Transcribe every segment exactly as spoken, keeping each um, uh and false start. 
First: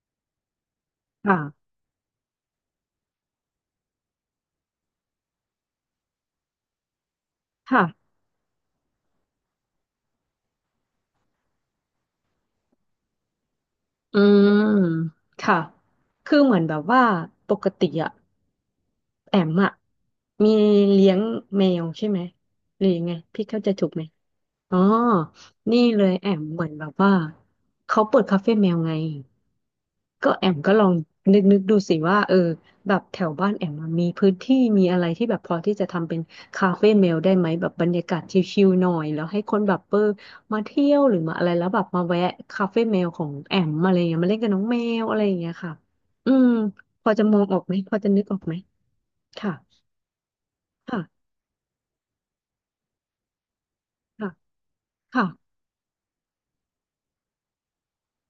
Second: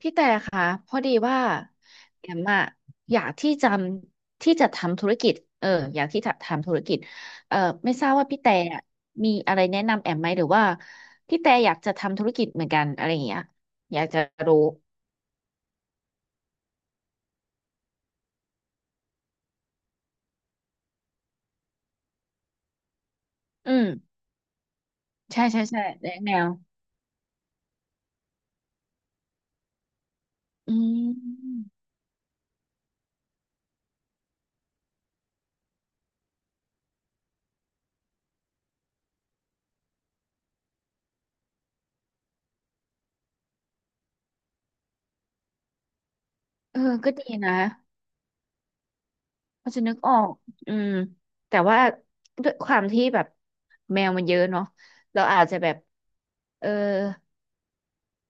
พี่แต่ค่ะพอดีว่าค่ะ แอมอะอยากที่จำที่จะทำธุรกิจเอออยากที่จะทำธุรกิจเออไม่ทค่ะ ราบว่าพี่แต่อะมีอะไรแนะนำแอมไหมหรือว่าพี่แต่อยากจะทำธุรกิจเหมือนกันอะไรอย่างเงี้ยอยากอืจะรู้ม ค่ะ คือเหมือนแบบว่า ปกติอะแอมอะมีเลี้ยงแมวใช่ไหม หรือยังไง พี่เข้าใจอืถูมกไหม อ๋อ ใช่ใช่นี่ใช่เลยแนะแอแนมวเหมือนแบบว่า เขาเปิดคาเฟ่แมวไง ก็แอมก็อืลองนึกนึกมดูสิว่าเออแบบแถวบ้านแอมมันมีพื้นที่มีอะไรที่แบบพอที่จะทำเป็นคาเฟ่เมลได้ไหมแบบบรรยากาศชิลๆหน่อยแล้วให้คนแบบเออมาเที่ยวหรือมาอะไรแล้วแบบมาแวะคาเฟ่เมลของแอมอะไรอย่างเงี้ยมาเล่นกับน้องแมวอะไรอย่างเงี้ยค่ะอืมเออพก็อจะดีมองนะออกไหมพอจะนึกออกไหมพอจะค่ะนึกออกอืมค่ะแต่ว่าด้วยความที่แบบแมวมันค่ะเยอะเนาะเราค่ะอาจจะแบบเออ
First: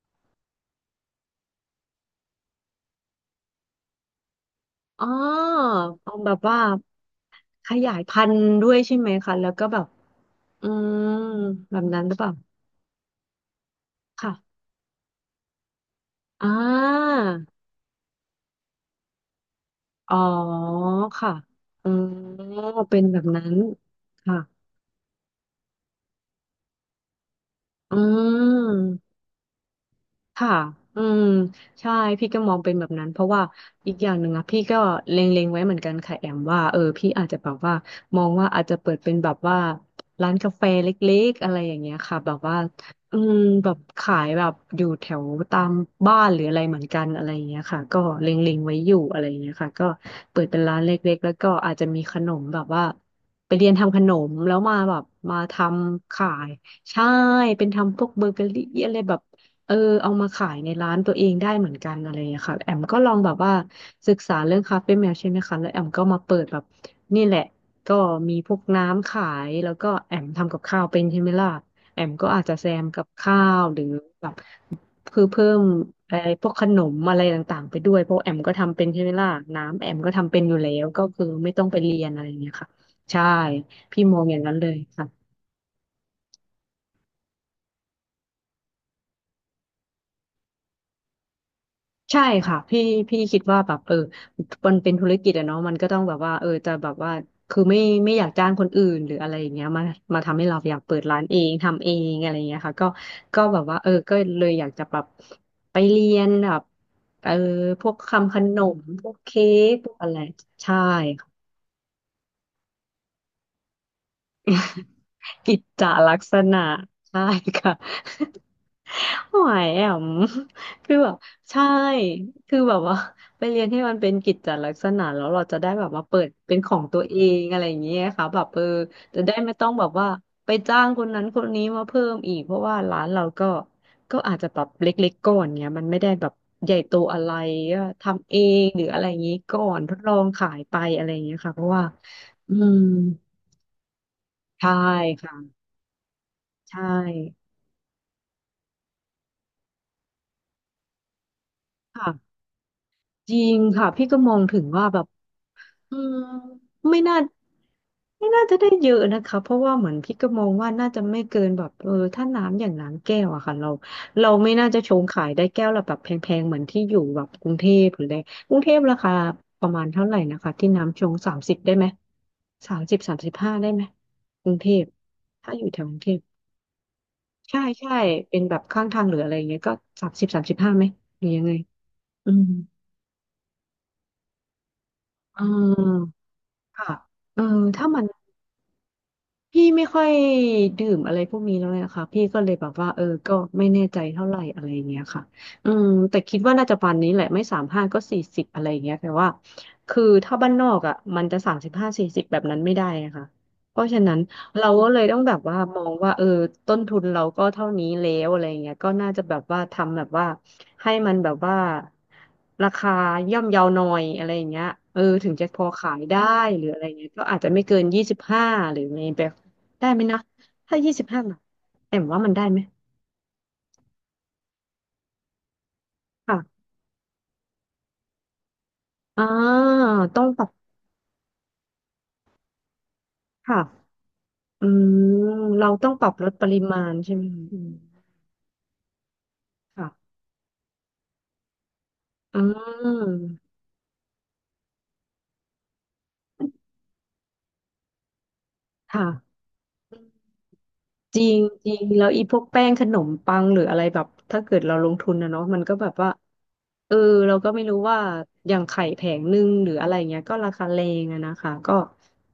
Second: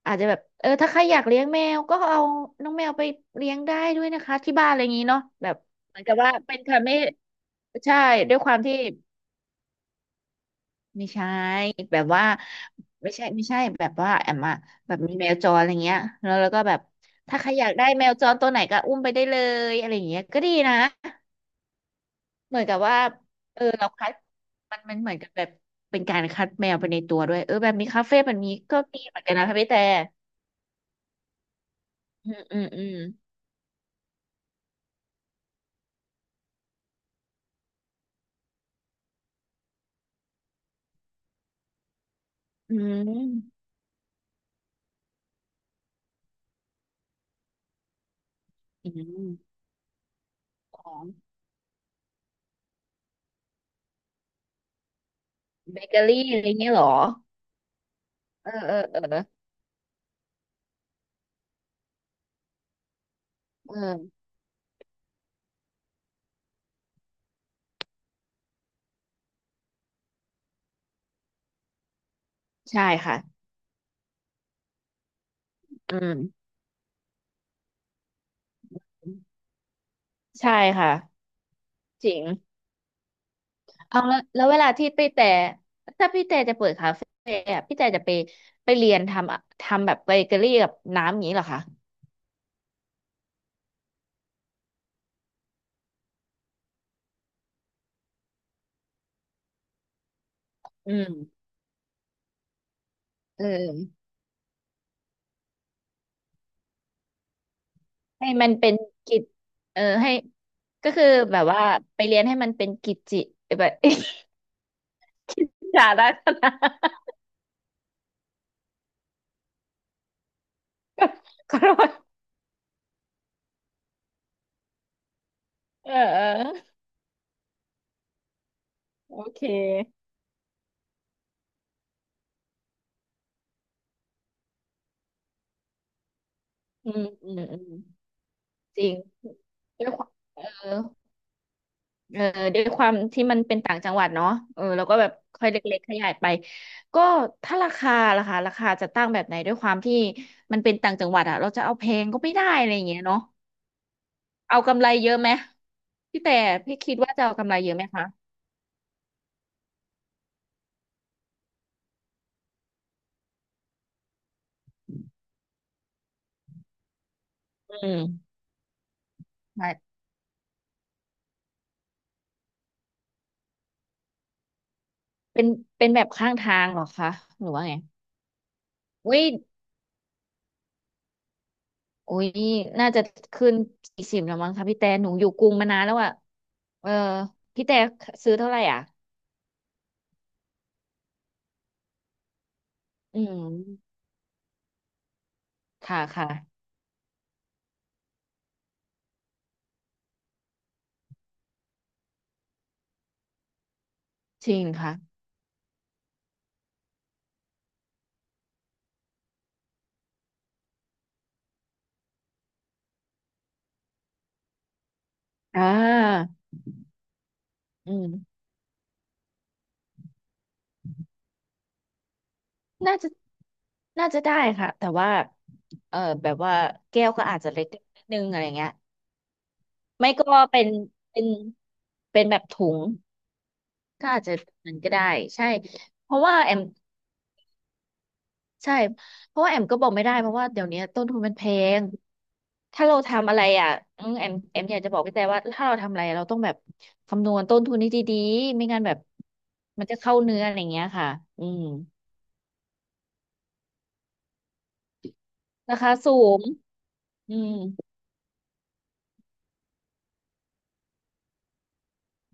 อาจจะแบบเออถ้าใครอยากเลี้ยงแมวก็เอาน้องแมวไปเลี้ยงได้ด้วยนะคะที่บ้านอะไรอย่างอ๋นี้อเนาะแบบเหมือนเอากับแบว่าบเป็ว่านคะไม่ขยาใช่ยพันด้วยธุ์ความด้วที่ยใช่ไหมคะแล้วก็แบบอืมไม่ใช่แบบแบนั้นบหรือว่าเปล่าไม่ใช่ไม่ใช่แบบว่าแอมอะค่ะแบบมีแมวจรอะไรเงี้ยแล้วอ่แล้วก็แบบา ถ้าใครอยากได้แมวจรตัวไหนก็อุ้มไปได้เลยอะไรอย่างอ๋อเงี้ยก็ดีนะค่ะอ๋อเหมือนกับว่าเป็นแบบนั้นเออเราคัดค่ะ มันมันเหมือนกับแบบเป็นการคัดแมวไปในตัวด้วยเออแบบนี้อืคาเฟ่แบบนี้ก็ดีเหม มือนกันนะคะพี่แต่ค่ะอืมใช่พี่อืก็มมออืงมเป็นอืแบบมนั้นเพราะว่าอีกอย่างหนึ่งอะพี่ก็เล็งๆไว้เหมือนกันค่ะแอมว่าเออพี่อาจจะแบบว่ามองว่าอาจจะเปิดเป็นแบบว่าร้านกาแฟเล็กๆอะไรอย่างเงี้ยค่ะแบบว่าอือืมม แบบขายแบบอยู่แถวตามบ้านหรืออะไรเหมือนกันอะไรอย่างเงี้ยค่ะก็เล็งๆไว้ออืยู่อะไรอย่างเงี้ยมค่ะก็เปิดเป็นร้าขนอเลง็กๆแล้วก็อาจจะมีขนมแบบว่าไปเรียนทำขนมแล้วมาแบบมาทเบเกอำรี่ขาอะไรยเงี้ยเหรอใช่เป็นทำพวกเบเกอเออรี่เอออะไรเอแบอบ เออเอามาขายในร้านตัวเองได้เหมือนกันอะไรอย่างเงี้ยค่ะแอมก็ลองแบบว่าเอศึกอษาเรื่องคาเฟ่แมวใช่ไหมคะแล้วแอมก็มาเปิดแบบนี่แหละก็มีพวกน้ำขายแล้วก็แอมทำกับข้าวเป็นใช่ไหมล่ะแอมก็อาจจะแซใช่มกับค่ะข้าวหรือแบบคือเพิ่มอืไอ้พมวกขนมอะไรต่างๆไปด้วยเพราะแอมก็ทำเป็นใช่ไหมล่ะน้ำแอมก็ทำเป็นอใช่ยู่แล้วค่ะก็คือไม่ต้องไปเรียจนริอะงไรอย่างเงี้ยค่ะใช่เอาพี่มแล้วองอย่าแล้งวนั้เวนเลลายที่ค่ะ พี่แต่ถ้าพี่แต่จะเปิดคาเฟ่อะพี่แต่จะไปไปเรียนทำอะทำแบบเบเกอรี่กับน้ำอย่างนี้เหรอคะใช่ค่ะพี่พี่คิดว่าแบบเออมันเป็นธุรกิจอะเนาะมันก็ต้องแบบว่าเออจะแบบว่าคือไม่ไม่อยากจ้างคนอื่นหรืออะไรอย่างเงี้ยมามาทำให้เราอยากอืเปิดร้านเอมงทำเองอะไรอย่างเงี้ยค่ะก็ก็เอแบบว่าเอออก็เลยอยากจะแบบไปเรียนแบบเออพวกให้ทำขมันนเป็นมพวกกิจเค้กเออพวกอะให้ไรใช่ ก็คือแบบว่าไปเรียนให้มันเป็นกิจจิแบบ กิจกิจจจาลักลักษษณะ ณะใช่ค่ะหอยแอม คือแบบ ขอใช่โทษคือแบบว่าไปเรียนให้มันเป็นกิจจลักษณะแล้วเราจะได้แบบเออมาเปิเอดเป็นขอองตัวเองอะไรอย่างเงี้ยค่ะแบบเออโอจะได้เคไม่ต้องแบบว่าไปจ้างคนนั้นคนนี้มาเพิ่มอีกเพราะว่าร้านเราก็ก็อาจจะแบบเล็กๆก่อนเนี้ยมันไม่ได้แบบใหญ่อืโตมอะไรอืมอืม ก็ทำเองจหรือริงอะไรอย่างงี้ก่อนด้วทยดควาลมองเอขายไปออะไรอย่างเงี้ยค่ะเพราะว่าเอออืด้วยมความที่มันเป็นต่างจังหวัดเนาะเออใช่แล้วก็แบบค่อยค่ะเล็กๆขยายไปใช่ ก็ถ้าราคาราคาราคาจะตั้งแบบไหนด้วยความที่มันเป็นต่างจังหวัดอะเราจะเอาแพงก็ไม่ค่ะได้อะไรอย่างเงี้ยเนาะจริงค่ะพี่ก็มองเอาถึงกำว่าไรแบบเยอะไหมอืมพี่แต่พี่คิดไม่ว่าน่าจะเอากำไรเยอะไหมคะไม่น่าจะได้เยอะนะคะเพราะว่าเหมือนพี่ก็มองว่าน่าจะไม่เกินแบบเออถ้าน้ำอย่างน้ำแก้วอะค่ะเราเราไม่น่าจะชงขายได้แก้วละแบบแพงๆเหมือนที่อยู่แบบกรุงเทพอืหมรืออะไรกรุงเทพราคาประมาณใช่เท่าไหร่นะคะที่น้ำชงสามสิบได้ไหมสามสิบสามสิบห้าได้ไหมกรุงเทพเป็นถ้าอยู่แถวเป็นกรุแบงบเทข้างพทางเหรอคะหรือใช่ว่าไงใช่เป็นแบบข้างทางหรือุ้อยอะไรอย่างเงี้ยก็สามสิบสามสิบห้าไหมหรือยังไงอุ้ยอืมน่าจะขึ้นสี่สิบแล้วมั้งคะพี่แต่หนูอยู่กอ่า รุงมานานแล้วอะเอค่ะอเออพี่แต่ถ้ามัน ซื้อเท่าไหร่อ่ะพี่ไม่ค่อยดื่มอะไรพวกนี้แล้วเนะคะพี่ก็เลยแบบว่าเอออืก็ไม่แน่ม ใจเท่าไหร่อะไรอย่างเงี้ยค่ะอืมค่ะแต่ค่ะคิดว่าน่าจะประมาณนี้แหละไม่สามห้าก็สี่สิบอะไรอย่างเงี้ยแต่ว่าคือถ้าบ้านนอกอ่ะมันจะสามสิบห้าสี่สิบแบบนั้นไม่ได้นะคะเพราะฉะนั้นจริงเราก็ค่ะเลยต้องแบบว่ามองว่าเออต้นทุนเราก็เท่านี้แล้วอะไรอย่างเงี้ยก็น่าจะแบบว่าทำแบบว่าให้มันแบบว่าราคาย่อมเยาวหน่อยอะไรอย่างเงี้ยเออถึงจะพอ่อขายได้าหรืออะไรเงี้ยก็อาจจะไม่เกินอืยี่สิบมห้าหรือใน ได้ไหมนะถ้ายี่สิบห้าบาทแอมว่ามันได้ไหมน่าจะน่าจะได้ค่ะแต่ว่าเออแบบว่าค่ะแก้วก็อาจจะเล็กนิดนึงอะไรเงี้ยอ่าไม่ต้อก็งปรับเป็นเป็นเป็นแบบถุงค่ะก็อาจจะอืมันก็ได้มใช่เราต้องปรัเพบราะลดว่าปแอริมมาณใช่ไหมอืมใช่เพราะว่าแอมก็บค่ะอกไม่ได้เพราะว่าเดี๋ยวนี้ต้นทุนมันแพงอืถ้าเราทำอะไรมอ่ะอืมแอมแอมอยากจะบอกพี่แต่ว่าถ้าเราทำอะไรเราต้องแบบคำนวณต้นทุนให้ดีๆไม่งั้นแบบค่ะ มันจะเข้าเนื้ออะไรเงี้ยค่ะจริงอืม จริงแล้วอีพวกแป้งขนมปังหรืออะไรแบบถ้าเกิดเราลงทุนนะเนาะมันก็ราแบคาบว่าสูงเอออืเราก็มไม่รู้ว่าอย่างไข่แผงหนึ่งหรืออะไรเงี้ยก็ราคาแรงอะนะคะก็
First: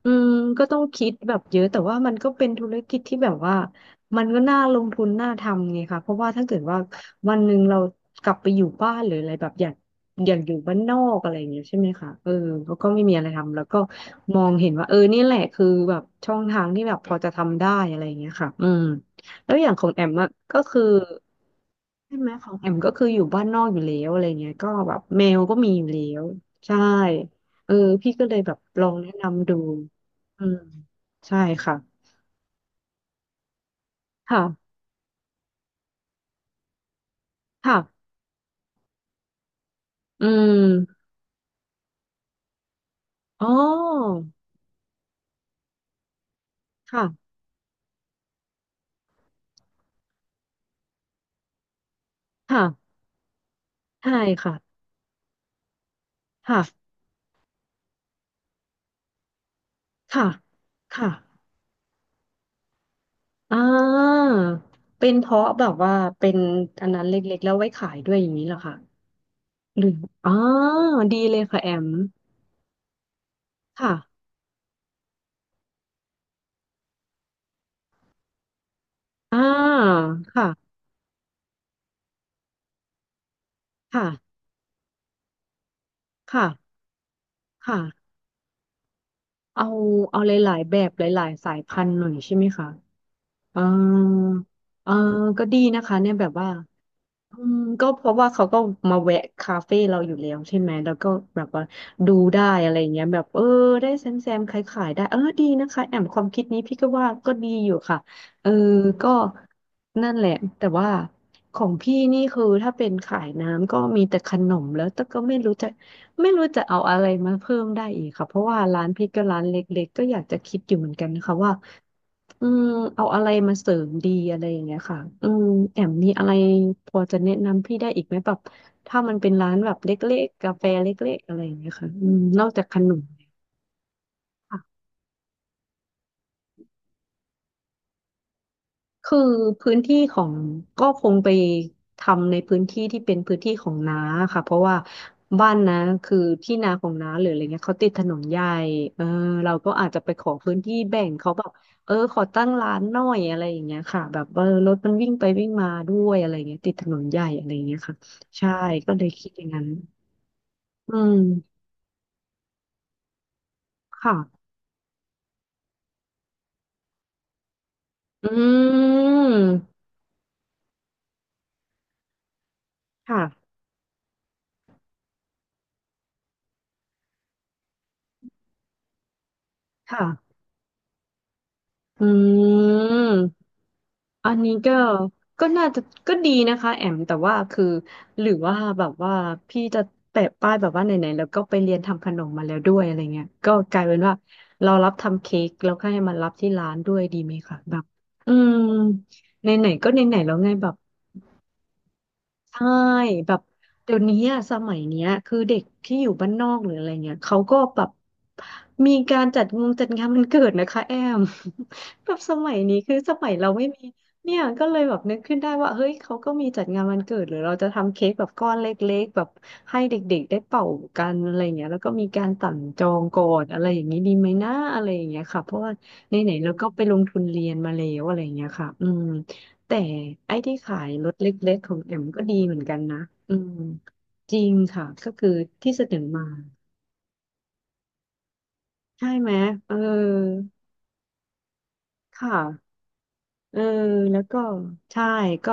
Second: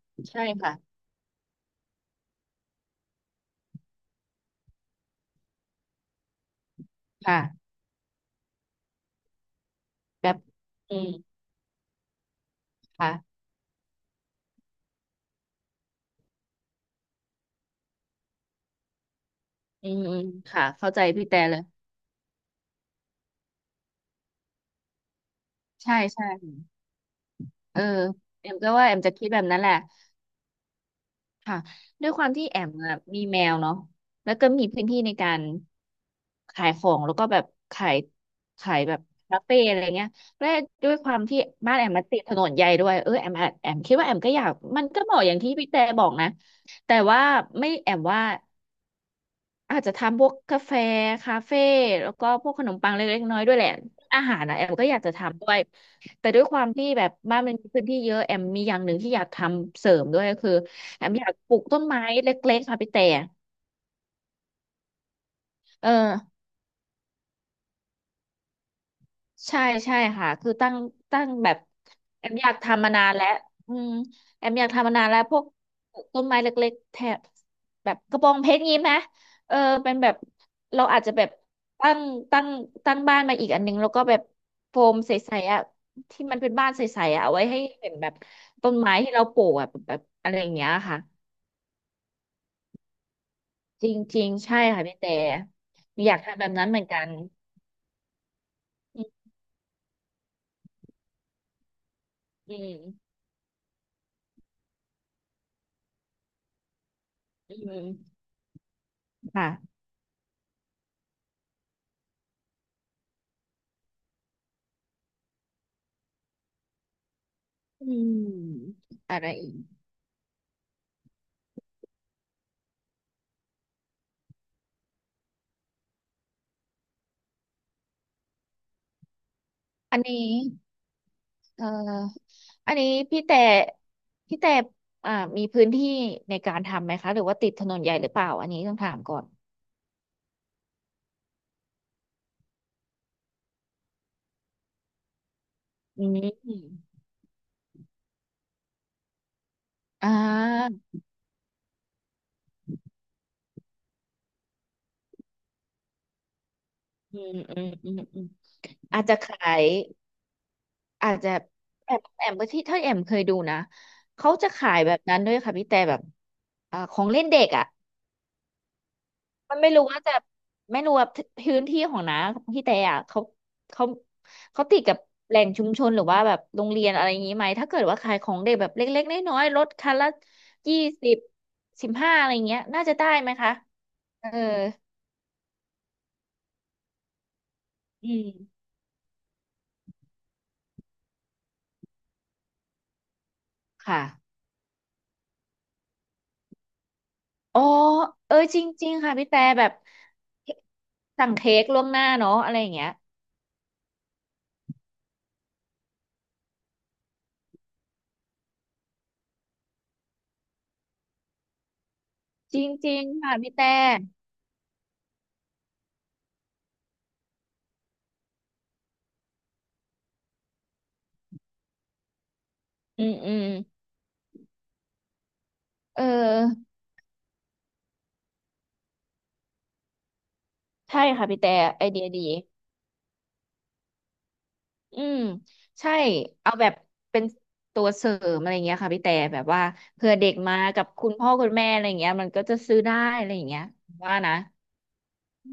อืมใช่ก็ต้องค่ะคิดแบบเยอะแต่ว่ามันก็เป็นธุรกิจที่แบบว่ามันก็น่าลงทุนน่าทำไงคะเพราะว่าถ้าเกิดว่า วันหนึ่งค่ะเรากลับไปอยู่บ้านหรืออะไรแบบอยากแบอยาบกอยู่บ้านนอือมกอะไรอย่างเงี้ยใช่ไหมคะเออแล้วก็ไม่มีอะไรค่ะทำแล้วก็มองเห็นว่าเออนี่แหละคือแบบช่องทางที่แบบพอจะทำได้อะไรอย่างเงี้ยค่ะอืมแล้วอย่างขออืงมแอมอืมอะก็ค่ะคือเข้าใจพี่แต่เลยใช่ไหมของแอมก็คืออยู่บ้านนอกอยู่แล้วอะไรเงี้ยก็แบบแมวก็มีอยู่ใช่แล้วใช่ใช่เออเออพี่ก็เลยแอแบมบก็ลว่าอแองมแนะจะคิดแบบนำดูนั้นแหละอืมใช่ค่ะค่ะด้วยความที่แอมอะมีแมวเนาะแล้วก็มีค่ะพื้นที่ในการขายของแล้วก็แบบค่ะขายขายแบบคาเฟ่อะไรเงี้ยอืและด้วยมความที่บ้านแอมมันติดถนนใหญ่ด้วยเออแอมอ๋อาอแอมคิดว่าแอมก็อยากมันก็เหมาะอย่างที่พี่แต่บอกนะแต่ว่าค่ะไม่แอมว่า อาจจะทำพวกกาแฟคาเฟ่แล้วก็พวกขนมปัค่ะงเล็กๆน้อยๆด้วยแหละใช่อาหารค่ะนะแอมก็อยากจะทำด้วยแต่ด้วยความค่ะ ที่แบบบ้านมันมีพื้นที่เยอะแอมมีอย่างหนึ่งที่อยากทำเสริมด้วค่ะยก็คือแอค่ะมอยากปลูกต้นไม้เล็กๆค่ะพี่แต่อ่าเป็นเพราะแบบเออ ว่าเป็นอันนั้นเล็กๆแล้วไว้ขายด้วยอย่างนี้เหรอคะใช่หรืใช่อค่ะอ่าคือตั้งตั้ดีงเลยแบบค่ะแอม แอมอยากทำมานานแล้วอืมค่ะแอมอยากทำมานานแล้วพวกต้นไม้เล็กๆแถบแบบกระบองเพชรงี้ไหมอ่าเออเป็นแบบค่ะเราอาจจะแบบตั้งตั้งตั้งบ้านมาอีกอันนึงแล้วก็แบบค่ะโฟมใสๆอ่ะที่มันเป็นบ้านค่ะใสๆอ่ะเอาไว้ให้เป็นแบค่ะบต้นไม้ที่เราปลูกเอาอะแบบแบบเอาอะหไรอย่าลางยเงี้ๆยแบบค่ะหลายๆสายพันธุ์หน่อยใช่ไหมคะอ่าจริงๆใช่ค่ะเออพี่แต่ก็ดีนะคะอเนี่ยยากแบบทำแบว่า บนั้นเหมือนกันอืมก็เพราะว่าเขาก็มาอืแวะมคาเฟ่เราอยู่แล้วใช่ไหมแล้วก็แบบว่าดูได้อือะไรมเงี้ยแบบเออได้แซมแซมขายขายได้เออดีนะคะแอมความคิดนี้พี่ก็ว่าก็ดีอือยู่มค่ะเออก็ค่ะ นั่นแหละแต่ว่าของพี่นี่คือถ้าเป็นขายน้ำก็มีแต่ขนมแล้วแต่ก็ไม่รู้จะไม่รู้จะเอาอะไรมาเพิ่มได้อือีกมค่ะเพราะว่าร้านพี่อะก็ไรร้านอีเลก็กๆก็อยากจะคิดอยู่เหมือนกันนะคะว่า อืมเอาอะไรมาเสริมดีอะไรอย่างเงี้ยค่ะอืมแอมมีอะไรพอจะแนะนำพี่ได้อีกไหมแบบถ้ามันเป็นร้านแบบเลอัน็นี้กๆกาแฟเล็กๆอะไรอย่างเอ่เงี้ยค่ะอืมอนอกจากอัขนนี้นม พี่แต่พี่แต่อ่ามีพื้นที่ในการทำไหมคะหรือว่าติดถนนใหญ่หรือเปล่าอันนี้ต้องถามก่คืออนพื้นที่ของก็คงไปทำในพื้นที่ที่เป็นพื้นที่ของน้าค่ะเพราะว่าบ้านนะอืคือที่นามของน้าหรืออะไรเงี้ยเขาติดถนนใหญ่เออเราก็อาจจะอ่ไปขอพื้นาที่แบ่งเขาแบบเออขอตั้งร้านหน่อยอะไรอย่างเงี้ยค่ะแบบเออรถมันวิ่งไปวิ่งมาด้วยอะไรเงี้ยติดถนนใหอืญ่มอะไรอืมเงี้ยอืค่ะมอืมใช่ก็อาเลจยจะคิดขาอย่างนั้ยนอือาจมจะแอมแอมที่ถ้าแอมเคยดูนะเขาค่ะจะขายแบบนั้นด้วยค่ะพี่แต่แบบอ่าของเล่นเด็กอ่ะ อืมันไม่มรู้ว่าจะไม่รู้ว่าพื้นที่ของน้าของพี่แต่อ่ะเขาค่ะเขาเขาติดกับแหล่งชุมชนหรือว่าแบบโรงเรียนอะไรอย่างนี้ไหมถ้าเกิดว่าขายของเด็กแบบเล็กๆน้อยๆลดคันละค่ะยี่สิบสิบอืห้าอะไรอย่างเงี้ยน่าจะได้ไหมคะม เออัอนนี้ก็ก็น่าจะก็ดีนะคะแอมแต่ว่าคืออืหรือว่ามแบบว่าพี่จะแปะป้ายแบบว่าไหนๆแล้วก็ไปเรียนทำขนมมาแล้วด้วยอะไรเงี้ยก็กลายเป็นค่ะว่าเรารับทำเค้กแล้วก็ให้มันรับที่ร้านด้วยดีไหมคะอ๋อแบบอืเออมจริงๆค่ะพี่แต่แบไหนบๆก็ไหนๆแล้วไงแบบ สั่งเค้กล่วงหน้าเนาะอะไรอใช่ย่างเงี้ยแบบเดี๋ยวนี้อะสมัยเนี้ยคือเด็กที่อยู่บ้านนอกหรืออะไรเงี้ยเขาก็แบบมีการจัดงงจัดงานวันเกิดนะคะแอม แบบสมัยจนี้คือริงสๆมัยค่ะเราพี่ไม่แต่มีเนี่ยก็เลยแบบนึกขึ้นได้ว่าเฮ้ยเขาก็มีจัดงานวันเกิดหรือเราจะทำเค้กแบบก้อนเล็กๆแบบให้เด็กๆได้เป่ากันอะไรเงี้ยแล้วก็มีการสั่งจองอืมก่ออืมนอะไรอย่างนี้ดีไหมนะอะไรอย่างเงี้ยค่ะเพราะว่าเอไหนๆเราก็อไปลงทุนเรียนมาแล้วอะไรอย่างเงี้ยค่ะอืม แต่ไอ้ที่ขายใช่รถค่ะเลพี่แต่็กๆของไอแอเดีมยก็ดี ดีเหมือนกันนะอืมจริงค่ะอืก็มคือที่เสใช่นอมาเอาแบบเป็นตัวเสริมอะไรเงี้ยค่ะพี่ใช่แต่ไหมแบบว่าเอเผื่อเด็กอมากับคุณพ่อคุณแม่อะไรเงี้ยคมันก็จะ่ะซื้อได้อะไรอย่างเอเงี้อยว่าแล้วนะก็ใช่ก็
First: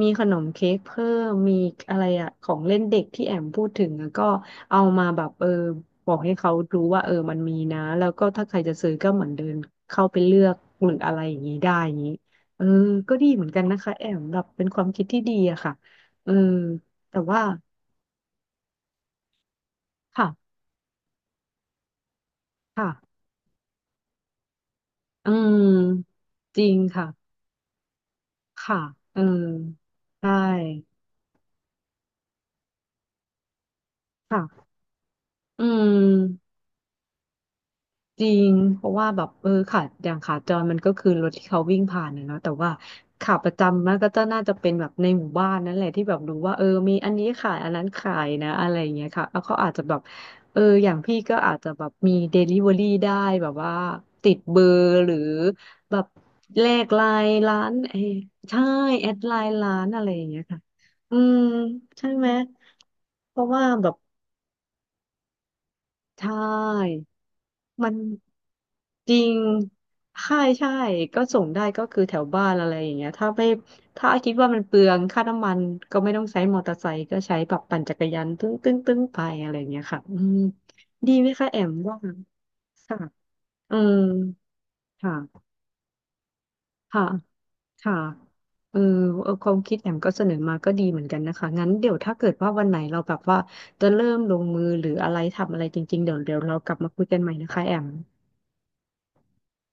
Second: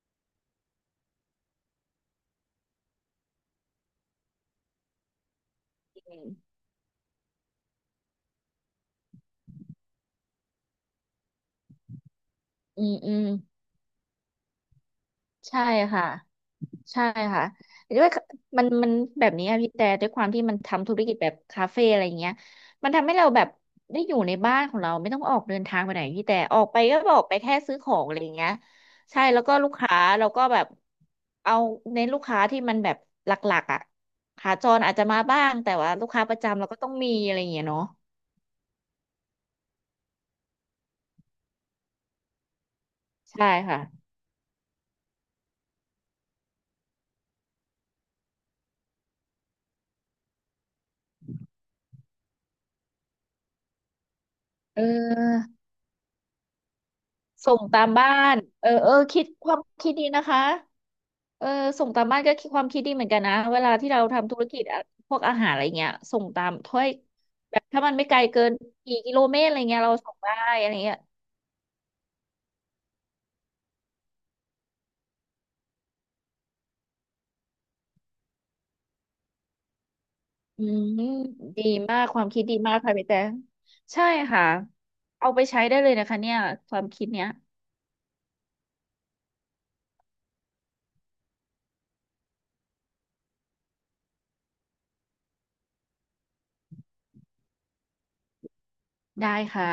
มีขนมเค้กเพิ่มมีอะไรอะของเล่นเด็กที่แอมพูดถึงอะก็เอามาแบบเออบออืกมให้เขารู้ว่าเออมันมีนะแล้วก็ถ้าใครจะซื้อก็เหมือนเดินเข้าไปเลือกหรืออะไรอย่างนี้ได้อย่างนี้เอออืมอืก็มดีเหมือนกันนะคะแอมแบบเป็นความคิดที่ดีอะใช่ค่ะค่ะ เออใช่แต่ว่า ค่ะด้วยมันมันแบบนี้อะพี่แต่ด้วยควาค่ะมที่มันทำธุรกิจแบบคาเฟ่อะไรอย่างเงี้ยมันทำให้ค่ะเราแบบได้อยู่ในบ้านของเราไม่ต้องอืออกเดินทางไปไหนมพี่แต่อจอกริไปงก็ออกค่ะไปแค่ซื้อของอะไรอย่างเงี้ยค่ะเอใช่อแล้วก็ลูกค้าเราใช่ก็แบบเอาเน้นลูกค้าที่มันแบบหลักๆอ่ะขาจค่ะรอาจจะมาบ้างอืแต่ว่าม ลูกค้าประจำเราก็ต้องมีอะไรอย่างเงี้ยเนาะจริงเพราะว่าแบบเออขาอย่างขาจรมันก็คือรถที่เขาวิ่งผ่านนะเนาะแต่ว่าขาปใช่ระค่ะจำมันก็จะน่าจะเป็นแบบในหมู่บ้านนั่นแหละที่แบบรู้ว่าเออมีอันนี้ขายอันนั้นขายนะอะไรอย่างเงี้ยค่ะแล้วเขาอาจจะแบบเอออย่างพี่ก็อาจจะแบบมีเดลิเวอรี่ได้แบบว่าติดเบอเร์หรือออแบบแลกไลน์ส่ร้างนตามเออบ้านใช่เออเออแอดคิดไลคน์วามร้านคิดอะดีไรอนะย่างเงี้คะ ยค่ะอืมเออส่งตามใช่บ้านไหมก็คิดความคิดดีเหมือนกันนะเพราะเวว่าลาแบที่บเราทำธุรกิจอะพวกอาหารอะไรเงี้ยส่งใช่ ตามถ้วยแบบถ้ามัมันนไม่ไกลเกินกี่จกิโลริงเมตรอะไรเงี้ยเราส่งได้ใช่อะใช่ไรเงี้ยก็ส่งได้ก็คือแถวบ้านอะไรอย่างเงี้ยถ้าไม่ถ้าคิดว่ามันเปลืองค่าน้ำมันก็ไม่ต้องใช้มอเตอร์ไซค์ก็ใช้แบบปั่นจักรยานตึ้งตึ้งตึ้งไปอะไรอย่างเงี้ยค่ะอืมอืมดีไหมคะแอดีมว่ามากความคิดดีมากค่ะค่ะพี่แต่อืมใช่ค่ะค่ะเอาไปใช้ได้เลยนะคะเนี่ยความค่ะคิดเนี้ยค่ะเออเออความคิดแอมก็เสนอมาก็ดีเหมือนกันนะคะงั้นเดี๋ยวถ้าเกิดว่าวันไหนเราแบบว่าจะเริ่มลงมือหรืออะไรทำอะไรจริงๆเดี๋ยวเดี๋ยวเรากลับมาคุยกันใหม่นะคะแอมได้ค่ะ